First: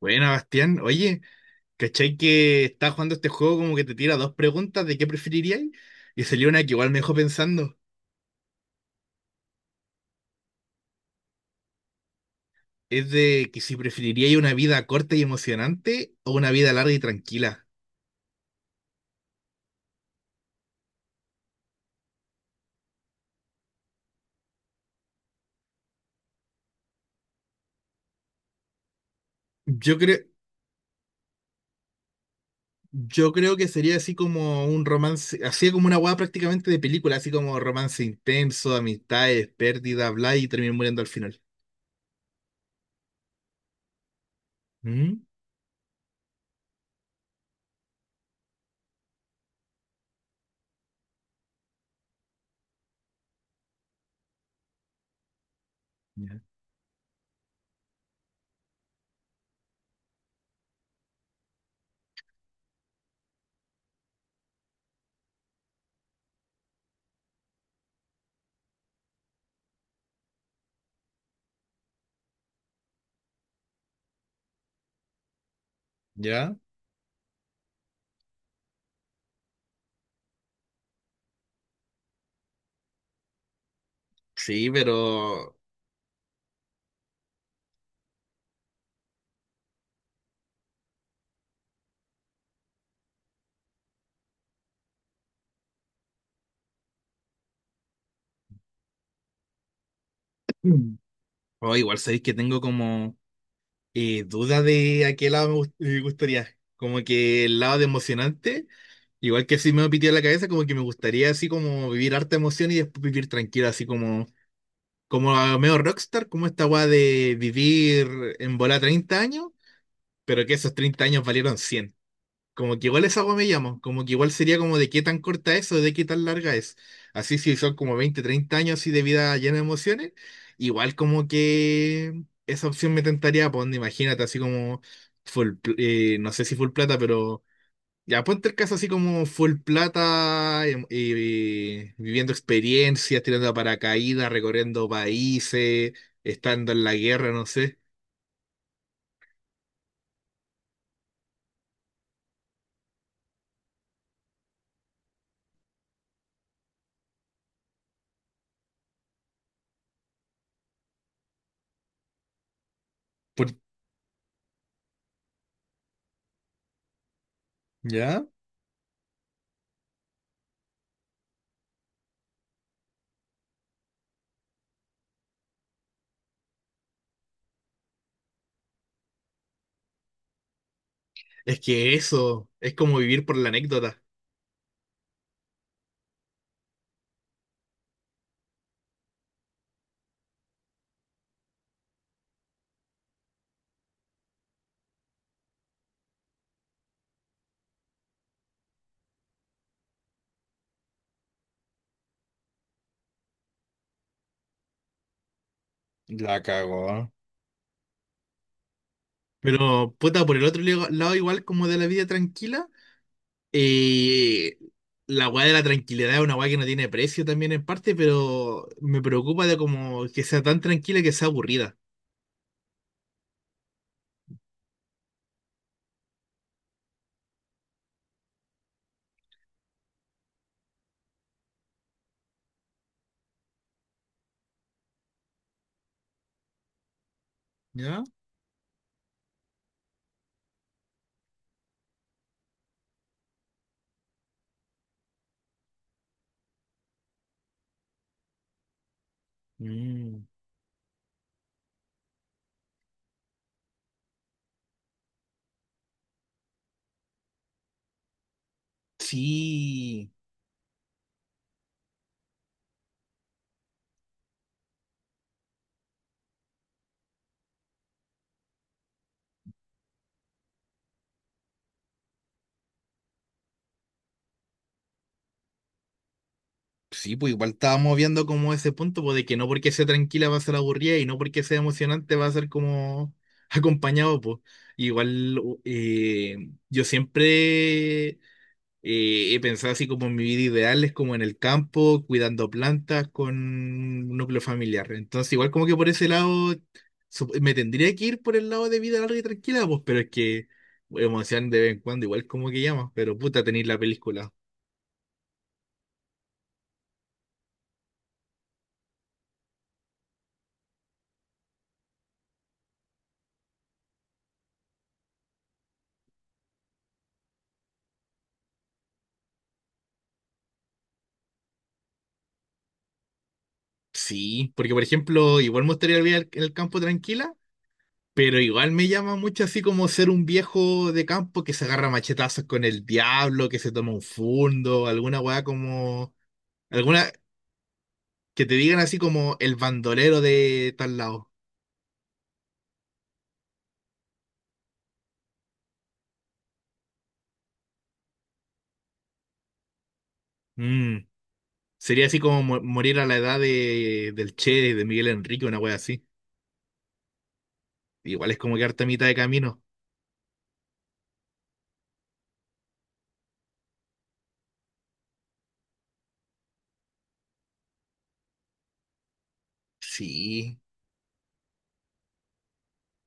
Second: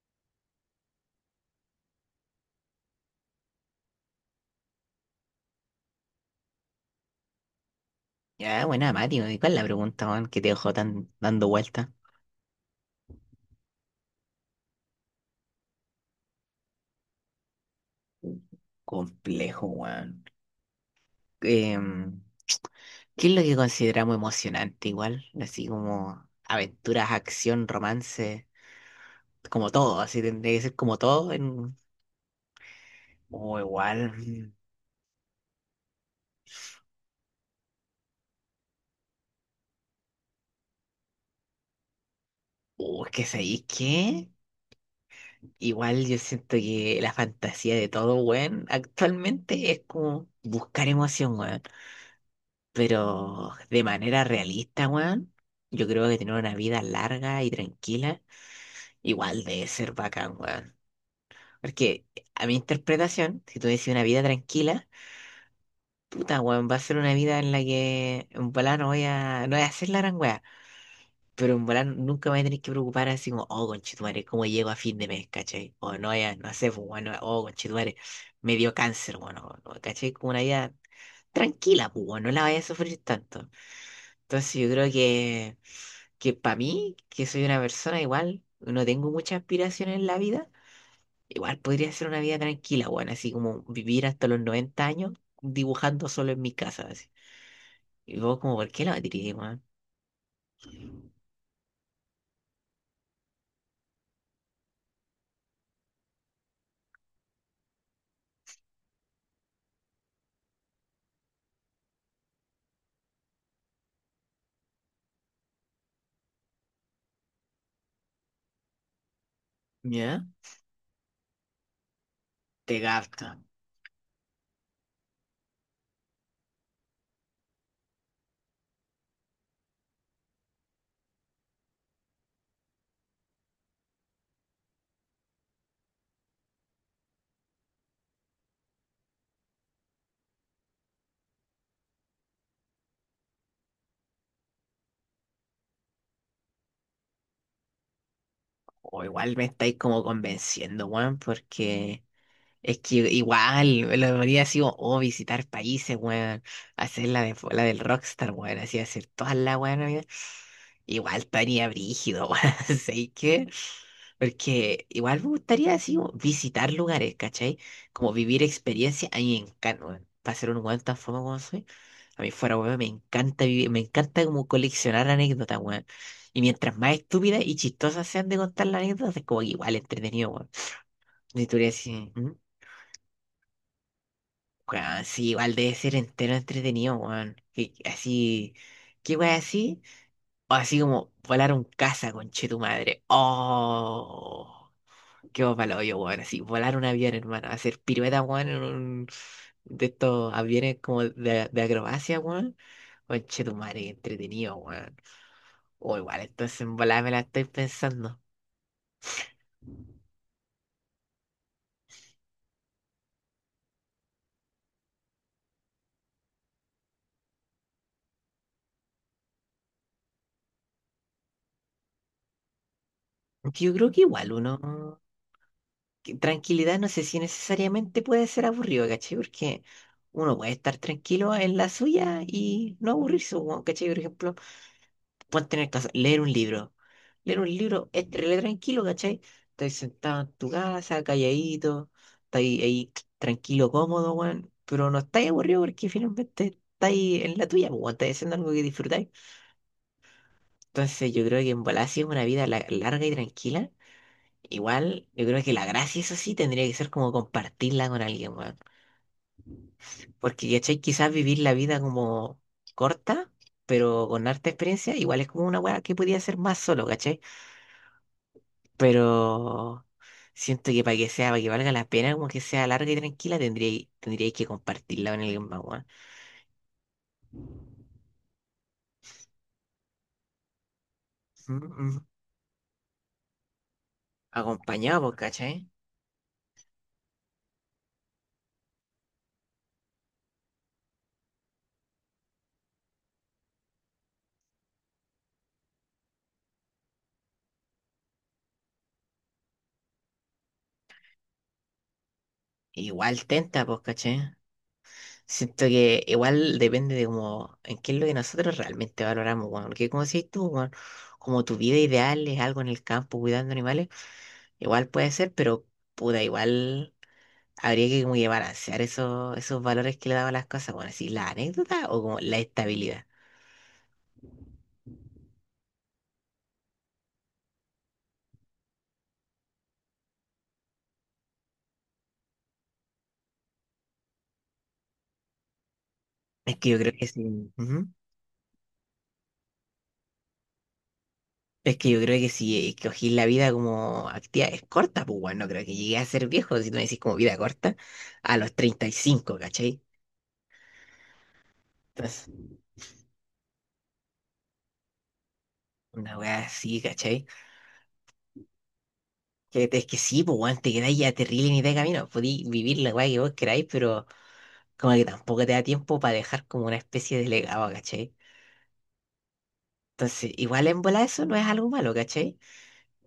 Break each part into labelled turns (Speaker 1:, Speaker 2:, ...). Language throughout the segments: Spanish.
Speaker 1: Bueno, Bastián, oye, ¿cachai que estaba jugando este juego como que te tira dos preguntas de qué preferiríais? Y salió una que igual me dejó pensando.
Speaker 2: Ya, buena, Mati, weón. ¿Cuál es la pregunta, weón, que te dejó tan dando vuelta?
Speaker 1: Es de que si preferiríais una vida corta y emocionante o una vida larga y tranquila.
Speaker 2: Complejo, weón. Em, ¿Qué es lo que consideramos emocionante igual? Así como aventuras, acción, romance, como
Speaker 1: Yo
Speaker 2: todo,
Speaker 1: creo,
Speaker 2: así tendría que ser como todo en...
Speaker 1: yo creo
Speaker 2: O
Speaker 1: que sería
Speaker 2: igual,
Speaker 1: así como un romance, así como una hueá prácticamente de película, así como romance intenso, amistades, pérdidas, bla, y terminan muriendo al final.
Speaker 2: o es que sabéis qué,
Speaker 1: ¿Mm?
Speaker 2: igual yo siento que la fantasía de todo, weón, actualmente es como buscar emoción, weón, pero de manera realista, weón. Yo creo que tener
Speaker 1: ¿Ya?
Speaker 2: una vida larga y tranquila igual debe ser bacán, weón. Porque a mi interpretación, si tú decís una vida tranquila, puta, weón, va a ser una vida en la que en volá no voy a hacer la gran weá. Pero en volá nunca me voy a tener que preocupar así como, oh, conchetumare, ¿cómo llego a fin de mes, cachai? O no, ya, no
Speaker 1: ¿Ya?
Speaker 2: sé, pues, bueno, oh, conchetumare, me dio cáncer, bueno, no, cachai, como una vida tranquila, pues, weón, no la vaya a sufrir tanto. Entonces yo
Speaker 1: Sí,
Speaker 2: creo
Speaker 1: pero...
Speaker 2: que, que para mí, que soy una persona igual, no tengo muchas aspiraciones en la vida. Igual podría ser una vida tranquila, weón, así como vivir hasta los 90 años dibujando solo en mi casa, así. Y vos como, ¿por qué la batería, weón?
Speaker 1: Mm. Oh, igual sabéis que tengo como... duda de a qué lado me gustaría. Como que el lado de emocionante, igual que si me pitió la cabeza, como que me gustaría así como vivir harta emoción y después vivir tranquilo, así como, como a medio rockstar, como esta weá de vivir en bola 30 años,
Speaker 2: ¿Ya?
Speaker 1: pero que esos 30 años valieron 100,
Speaker 2: Te
Speaker 1: como que igual esa
Speaker 2: capta.
Speaker 1: agua me llamo, como que igual sería como de qué tan corta es o de qué tan larga es. Así si son como 20 30 años así de vida llena de emociones, igual como que esa opción me tentaría, pues imagínate, así como full, no sé si full plata, pero ya ponte el caso así como full plata, viviendo experiencias, tirando a paracaídas, recorriendo países, estando en la guerra, no sé.
Speaker 2: O igual me estáis como convenciendo, weón, porque es que igual, lo debería así, como, oh, visitar países, weón. Hacer la del rockstar, weón. Así, hacer todas las weón, amiga. Igual estaría brígido, weón. ¿Sabes qué?
Speaker 1: Por-
Speaker 2: Porque igual me gustaría así, como, visitar lugares, ¿cachai? Como
Speaker 1: ¿Ya?
Speaker 2: vivir experiencias. A mí me encanta, weón. Para ser un weón tan famoso como soy. A mí fuera, weón, me encanta vivir, me encanta como coleccionar anécdotas, weón. Y mientras más estúpidas y chistosas sean de contar las anécdotas, es como que igual entretenido, weón. Y tú
Speaker 1: Es
Speaker 2: dirías
Speaker 1: que
Speaker 2: así, ¿mm?
Speaker 1: eso es como vivir por la anécdota.
Speaker 2: Weón, sí, igual debe ser entero entretenido, weón. Así, ¿qué weón así? O así como volar un caza, conche tu madre. Oh, qué palo yo, weón. Así, volar un avión, hermano. Hacer pirueta, weón, en un de estos aviones como de acrobacia, weón. Conche tu madre, qué entretenido, weón. O igual,
Speaker 1: La
Speaker 2: entonces en volada me
Speaker 1: cagó.
Speaker 2: la estoy pensando.
Speaker 1: Pero, puta, por el otro lado, igual como de la vida tranquila, eh, la weá de la tranquilidad es una weá que no tiene precio también en parte, pero me preocupa de como que sea tan tranquila que sea aburrida.
Speaker 2: Aunque yo creo que igual uno, que tranquilidad no sé si necesariamente puede ser aburrido, ¿cachai? Porque uno puede estar tranquilo en la suya y no aburrirse, weón, ¿cachai? Por ejemplo, pueden tener casa, leer un libro. Leer un libro
Speaker 1: ¿Ya?
Speaker 2: es re tranquilo, ¿cachai? Estás sentado en tu casa, calladito, estás ahí tranquilo, cómodo, weón, pero no estás aburrido porque finalmente estás ahí en la tuya, weón, estás haciendo algo que disfrutáis.
Speaker 1: Mm.
Speaker 2: Entonces yo creo que en bola, si es una vida larga y tranquila. Igual, yo creo que la gracia es así, tendría que ser como compartirla con alguien, weón.
Speaker 1: Sí.
Speaker 2: Porque, ¿cachai? Quizás vivir la vida como corta, pero con harta experiencia, igual es como una weá que podía ser más solo, ¿cachai? Pero siento que para que valga la pena, como que sea larga y tranquila, tendría que compartirla con alguien más, weón.
Speaker 1: Sí, pues igual estábamos viendo como ese punto, pues de que no porque sea tranquila va a ser aburrida y no porque sea
Speaker 2: Mm, mm.
Speaker 1: emocionante va a ser como acompañado, pues.
Speaker 2: Acompañado, pues,
Speaker 1: Igual
Speaker 2: ¿cachai?
Speaker 1: eh, yo siempre he pensado así como en mi vida ideal, es como en el campo, cuidando plantas con un núcleo familiar. Entonces, igual como que por ese lado, me tendría que ir por el lado de vida larga y tranquila, pues, pero es que emoción de vez en cuando, igual como que llama, pero
Speaker 2: Igual
Speaker 1: puta,
Speaker 2: tenta,
Speaker 1: tenéis la
Speaker 2: pues, ¿cachai?
Speaker 1: película.
Speaker 2: Siento que igual depende de como en qué es lo que nosotros realmente valoramos, weón. Porque como decís tú, weón, como tu vida ideal es algo en el campo cuidando animales, igual puede ser, pero puta, igual habría que como que balancear esos valores que le daban las cosas, bueno, así la anécdota o como la estabilidad.
Speaker 1: Sí, porque por ejemplo, igual me gustaría vivir en el campo tranquila, pero igual me llama mucho así como ser un viejo de campo que se agarra machetazos con el diablo, que se toma un fundo, alguna weá como...
Speaker 2: Es que yo creo que
Speaker 1: Alguna,
Speaker 2: sí. Ujú.
Speaker 1: que te digan así como el bandolero de tal lado.
Speaker 2: Es que yo creo que si escogís la vida como actividades cortas, pues bueno, no creo que llegué a ser viejo, si no decís como vida corta, a los 35 ¿cachai?
Speaker 1: Mm, sería así
Speaker 2: Entonces,
Speaker 1: como morir a la edad de, del Che, de Miguel Enrique, una wea así.
Speaker 2: una weá así, ¿cachai?
Speaker 1: Igual es como quedarte a mitad de camino.
Speaker 2: Que, es que sí, pues, weón, te quedáis a terrible ni de camino. Podí vivir la weá que vos queráis, pero como que tampoco te da tiempo para dejar como una especie de legado, ¿cachai? Entonces,
Speaker 1: Sí.
Speaker 2: igual en bola eso no es algo malo, ¿cachai?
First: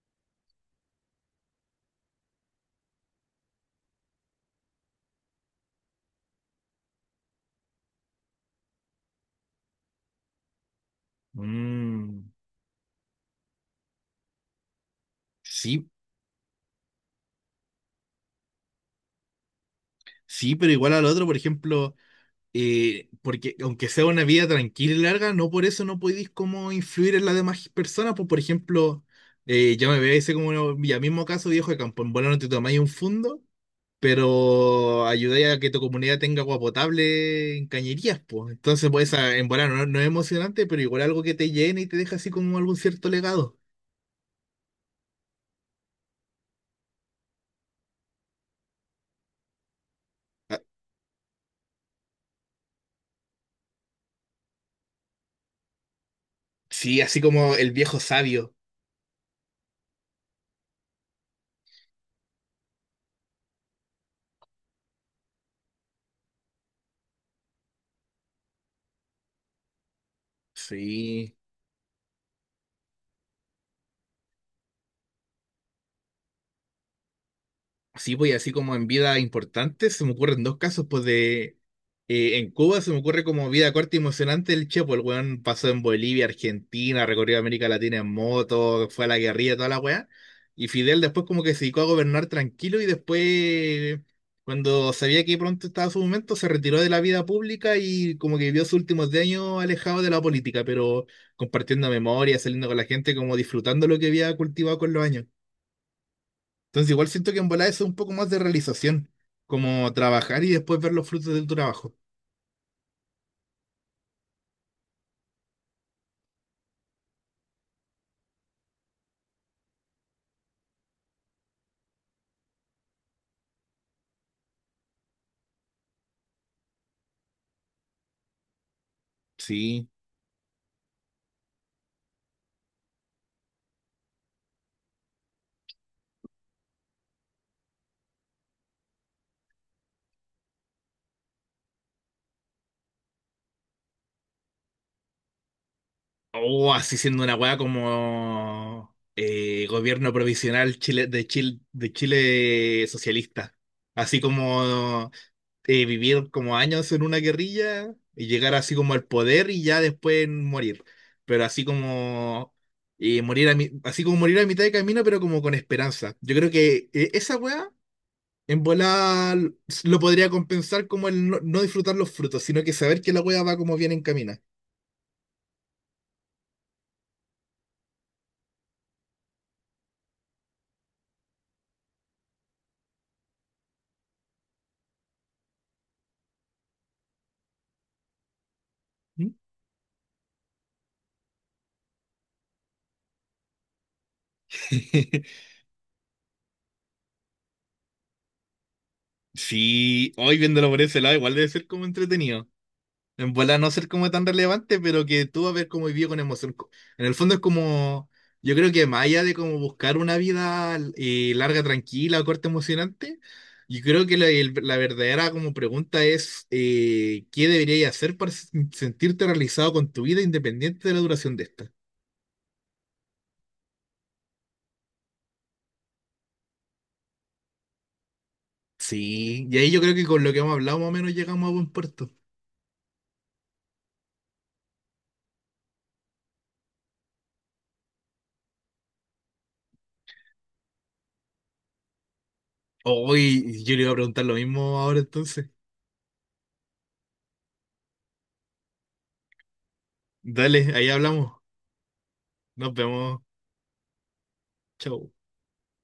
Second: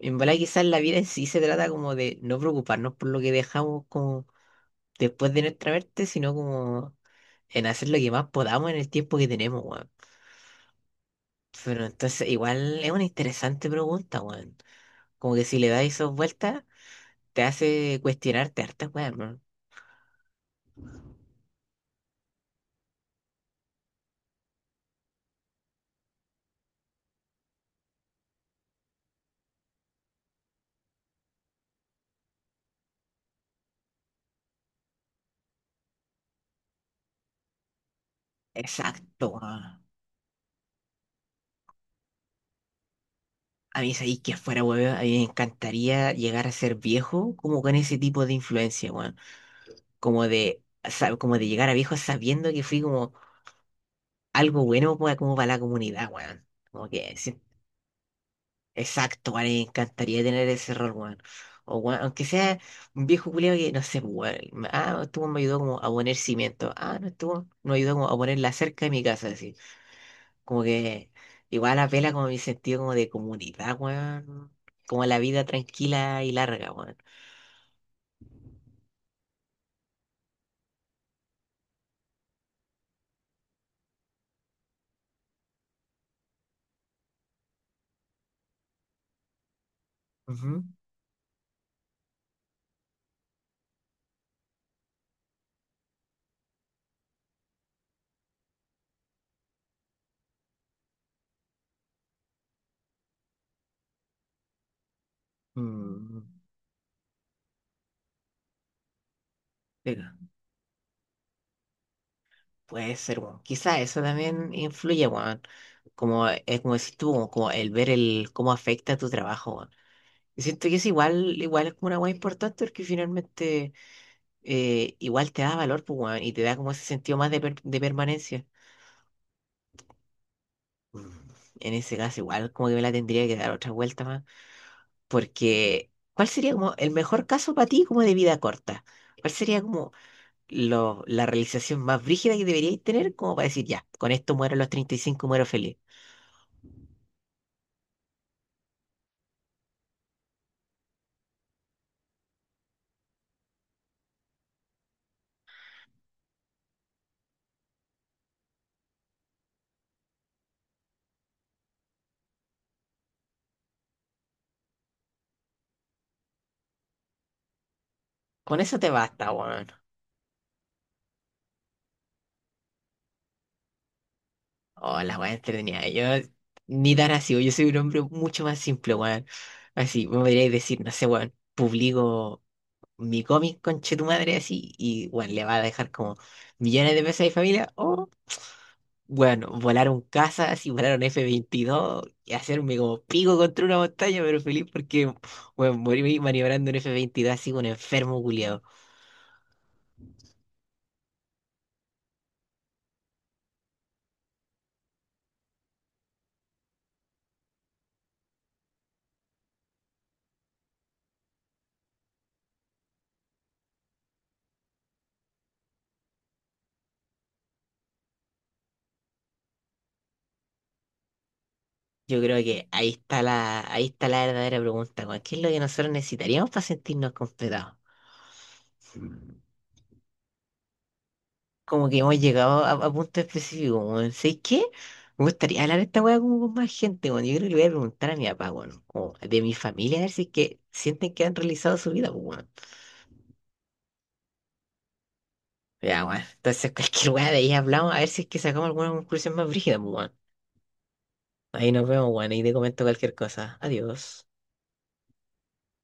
Speaker 2: En bola quizás la vida en sí se trata como de no preocuparnos por lo que dejamos como después de nuestra muerte, sino como en hacer lo que más podamos en el tiempo que tenemos, weón. Pero entonces,
Speaker 1: Mm,
Speaker 2: igual es una interesante pregunta, weón. Como que si le das
Speaker 1: sí,
Speaker 2: esas vueltas, te hace cuestionarte hartas, weón.
Speaker 1: sí, pero igual al otro, por ejemplo, porque aunque sea una vida tranquila y larga, no por eso no podéis como influir en las demás personas. Pues, por ejemplo, yo me veo ese como ya mismo caso, viejo de campo. En bola no te tomáis un fundo, pero ayudáis a que tu comunidad tenga agua potable en cañerías, pues. Entonces, pues,
Speaker 2: Exacto.
Speaker 1: esa- en volar no, no es emocionante, pero igual algo que te llene y te deja así como algún cierto legado.
Speaker 2: A mí, sabéis que fuera, weón, a mí me encantaría llegar a ser viejo como con ese tipo de influencia, weón. Como
Speaker 1: Ah,
Speaker 2: como de llegar a viejo sabiendo que fui como algo bueno como para la comunidad, weón. Como
Speaker 1: sí,
Speaker 2: que,
Speaker 1: así
Speaker 2: sí,
Speaker 1: como el viejo sabio.
Speaker 2: exacto, weón, me encantaría tener ese rol, weón. O, weón, aunque sea un viejo culiao que, no sé, weón, ah, estuvo, me ayudó como a poner cimiento. Ah, no estuvo, me ayudó como a poner la cerca de mi casa, así. Como que
Speaker 1: Sí.
Speaker 2: igual apela como a mi sentido como de comunidad, weón. Como la vida tranquila y larga, weón.
Speaker 1: Sí, pues y así como en vida importante, se me ocurren dos casos, pues de... en Cuba se me ocurre como vida corta y emocionante el Chepo, el weón pasó en Bolivia, Argentina, recorrió América Latina en moto, fue a la guerrilla, toda la weá.
Speaker 2: Ujú.
Speaker 1: Y Fidel después como que se dedicó a gobernar tranquilo y después, cuando sabía que pronto estaba su momento, se retiró de la vida pública y como que vivió sus últimos 10 años alejado de la política, pero compartiendo memoria, saliendo con la gente, como disfrutando lo que había cultivado con los años.
Speaker 2: Mm.
Speaker 1: Entonces igual siento que en volar eso es un poco más de realización, como
Speaker 2: Venga,
Speaker 1: trabajar y después ver los frutos de tu trabajo.
Speaker 2: puede ser, weón. Quizá eso también influye, weón. Como es como decís tú, como, como el ver el cómo afecta tu trabajo, weón. Y siento que es igual es como una weá importante porque finalmente igual te da valor, pues, weón, y te da como ese sentido más de permanencia.
Speaker 1: Sí.
Speaker 2: Mm. En ese caso, igual como que me la tendría que dar otra vuelta más. Porque, ¿cuál sería como el mejor caso para ti como de vida corta? ¿Cuál sería como la realización más brígida que deberíais tener como para decir, ya, con esto muero a los 35 muero feliz?
Speaker 1: O así siendo una weá como gobierno provisional Chile, de Chile, de Chile socialista. Así como vivir como años en una guerrilla y llegar así como al poder y ya después morir. Pero así como así como morir a mitad de camino, pero como con esperanza. Yo creo que esa weá
Speaker 2: Con
Speaker 1: en
Speaker 2: eso te basta,
Speaker 1: volar
Speaker 2: weón.
Speaker 1: lo podría compensar como el no, no disfrutar los frutos, sino que saber que la hueá va como bien encamina.
Speaker 2: Oh, la weá entretenida. Yo ni tan así, weón. Yo soy un hombre mucho más simple, weón. Así, me podríais decir, no sé, weón, publico mi cómic, conche tu madre, así, y, weón, le va a dejar como millones de pesos a mi familia.
Speaker 1: ¿Mm?
Speaker 2: Bueno, volaron casas y volaron F-22 y hacerme como pico contra una montaña, pero feliz porque, bueno, morí maniobrando un F-22 así como un enfermo culiado.
Speaker 1: Sí, hoy viéndolo por ese lado, igual debe ser como entretenido. En volar no ser como tan relevante, pero que tú vas a ver cómo vivió con emoción. En el fondo es como, yo creo que más allá de como buscar una vida larga, tranquila, o corta, emocionante, yo creo que la verdadera como pregunta es, ¿qué deberías hacer para sentirte realizado con tu vida independiente de la duración de esta?
Speaker 2: Yo creo que ahí está la verdadera pregunta, weón. ¿Qué es lo que nosotros necesitaríamos para sentirnos completados?
Speaker 1: Sí, y ahí yo creo que con lo que hemos hablado más o menos llegamos a buen
Speaker 2: Como que
Speaker 1: puerto.
Speaker 2: hemos llegado a punto específico, weón. ¿Sabes qué? Me gustaría hablar de esta weá como con más gente, weón. Yo creo que le voy a preguntar a mi papá, weón, como de mi familia, a ver si es que sienten que han realizado su vida, pues, weón.
Speaker 1: Hoy yo le iba a preguntar lo mismo ahora entonces.
Speaker 2: Ya, weón. Entonces, cualquier weá de ahí hablamos, a ver si es que sacamos alguna conclusión más brígida, pues, weón.
Speaker 1: Dale, ahí hablamos.
Speaker 2: Ahí nos vemos, weón, y te
Speaker 1: Nos
Speaker 2: comento cualquier
Speaker 1: vemos.
Speaker 2: cosa. Adiós.
Speaker 1: Chau.